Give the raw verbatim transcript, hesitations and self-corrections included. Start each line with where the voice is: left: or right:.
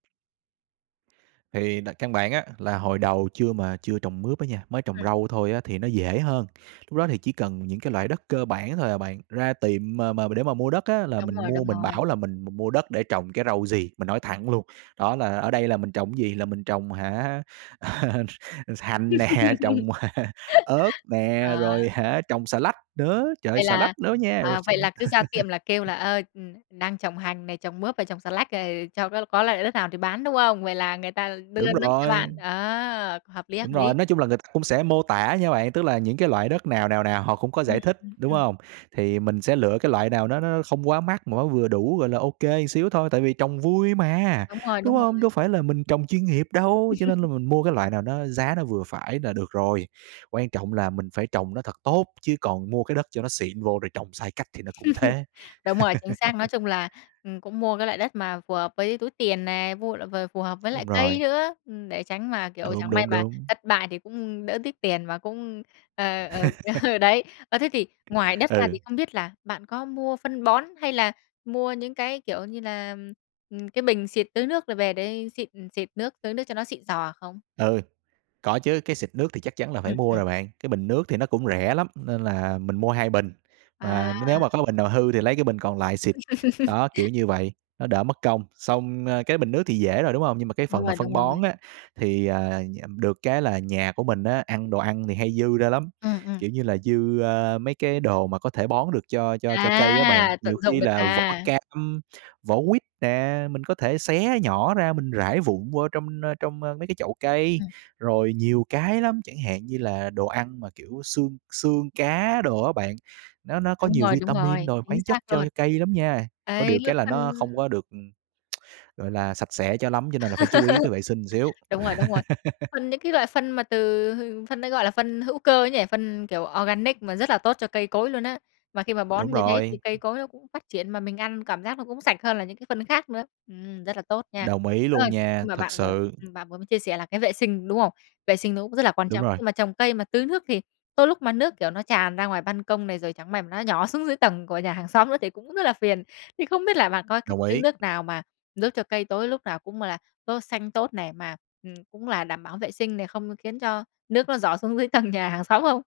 right: Thì là căn bản á là hồi đầu chưa mà chưa trồng mướp á nha, mới trồng
left: Ừm.
right: rau thôi á thì nó dễ hơn. Lúc đó thì chỉ cần những cái loại đất cơ bản thôi à bạn ra tiệm mà mà để mà mua đất á là
left: Đúng
right: mình
left: rồi,
right: mua
left: đúng
right: mình
left: rồi.
right: bảo là mình m mua đất để trồng cái rau gì, mình nói thẳng luôn. Đó là ở đây là mình trồng gì, là mình trồng hả hành nè, trồng ớt
left: Ờ.
right: nè, rồi hả trồng xà lách nữa, trời ơi
left: Vậy
right: xà lách
left: là,
right: đó nha! Rồi
left: à,
right: s
left: vậy là cứ ra tiệm là kêu là, ơ, đang trồng hành này, trồng mướp và trồng xà lách này cho có có loại đất nào thì bán, đúng không? Vậy là người ta đưa
right: Đúng
left: đất cho
right: rồi.
left: bạn. A! Hợp lý, hợp
right: Đúng rồi,
left: lý.
right: nói chung là người ta cũng sẽ mô tả nha bạn, tức là những cái loại đất nào, nào, nào họ cũng có
left: Ừm,
right: giải thích,
left: ừm,
right: đúng
left: ừm.
right: hông? Thì mình sẽ lựa cái loại nào nó nó không quá mắc mà nó vừa đủ, gọi là, ô kê xíu thôi, tại vì trồng vui mà,
left: Đúng rồi, đúng
right: đúng hông? Đâu
left: rồi.
right: phải là mình trồng chuyên nghiệp đâu, cho nên là mình mua cái loại nào nó giá nó vừa phải là được rồi. Quan trọng là mình phải trồng nó thật tốt chứ còn mua cái đất cho nó xịn vô rồi trồng sai cách thì nó cũng thế.
left: Đúng rồi, chính xác, nói chung là, ừm, cũng mua cái loại đất mà phù hợp với túi tiền nè, mua loại ph phù hợp với loại
right: Đúng
left: cây
right: rồi.
left: nữa, để tránh mà, kiểu,
right: Đúng,
left: chẳng may
right: đúng,
left: mà
right: đúng.
left: thất bại thì cũng đỡ tiếc tiền và cũng ờ, ờ, ờ đấy. Ơ, thế thì ngoài đất ra thì
right: Ừ.
left: không biết là bạn có mua phân bón hay là mua những cái, kiểu như là, cái bình xịt tưới nước rồi về để xịt xịt nước, tưới nước cho nó xịn xò không?
right: Ừ, có chứ, cái xịt nước thì chắc chắn là phải
left: Ừm,
right: mua
left: ừm.
right: rồi bạn, cái bình nước thì nó cũng rẻ lắm nên là mình mua hai bình, mà
left: À!
right: nếu mà có bình nào hư thì lấy cái bình còn lại xịt. Đó, kiểu như vậy, nó đỡ mất công, xong cái bình nước thì dễ rồi, đúng hông? Nhưng mà cái
left: Đúng
right: phần mà
left: rồi,
right: phân
left: đúng rồi.
right: bón á thì, à, được cái là nhà của mình á ăn đồ ăn thì hay dư ra lắm,
left: Ừm, ừm.
right: kiểu như là, dư, ơ, mấy cái đồ mà có thể bón được cho cho cho cây á bạn.
left: À, tận
right: Nhiều
left: dụng
right: khi
left: được
right: là vỏ
left: à?
right: cam, vỏ quýt nè, mình có thể xé nhỏ ra mình rải vụn vô trong trong mấy cái chậu cây,
left: Ừm.
right: rồi nhiều cái lắm, chẳng hạn như là đồ ăn mà, kiểu, xương xương cá đồ á bạn, nó nó có
left: Đúng
right: nhiều
left: rồi, đúng
right: vitamin
left: rồi,
right: rồi
left: chính
right: khoáng chất
left: xác
right: cho
left: luôn.
right: cây lắm nha, có
left: Đấy,
right: điều
left: lớp
right: cái là
left: phân
right: nó không có được, ừm, gọi là, sạch sẽ cho lắm cho nên là phải chú ý cái vệ sinh xíu.
left: Đúng rồi, đúng rồi. Phân những cái loại phân mà từ phân đấy, gọi là, phân hữu cơ ấy nhỉ, phân, kiểu, organic mà rất là tốt cho cây cối luôn á. Mà khi mà
right: Đúng
left: bón như thế thì
right: rồi.
left: cây cối nó cũng phát triển mà mình ăn cảm giác nó cũng sạch hơn là những cái phân khác nữa. Ừm, rất là tốt nha.
right: Đồng ý
left: Ơ,
right: luôn nha,
left: nhưng mà
right: thật
left: bạn vừa
right: sự.
left: bạn vừa mới chia sẻ là cái vệ sinh, đúng không? Vệ sinh nó cũng rất là quan
right: Đúng
left: trọng,
right: rồi.
left: nhưng mà trồng cây mà tưới nước thì tới lúc mà nước, kiểu, nó tràn ra ngoài ban công này rồi chẳng may nó nhỏ xuống dưới tầng của nhà hàng xóm nữa thì cũng rất là phiền. Thì không biết là bạn có cách
right: Đồng
left: tưới
right: ý.
left: nước nào mà giúp cho cây cối lúc nào cũng là tốt xanh tốt này mà, ừm, cũng là đảm bảo vệ sinh này, không khiến cho nước nó rỏ xuống dưới tầng nhà hàng xóm không?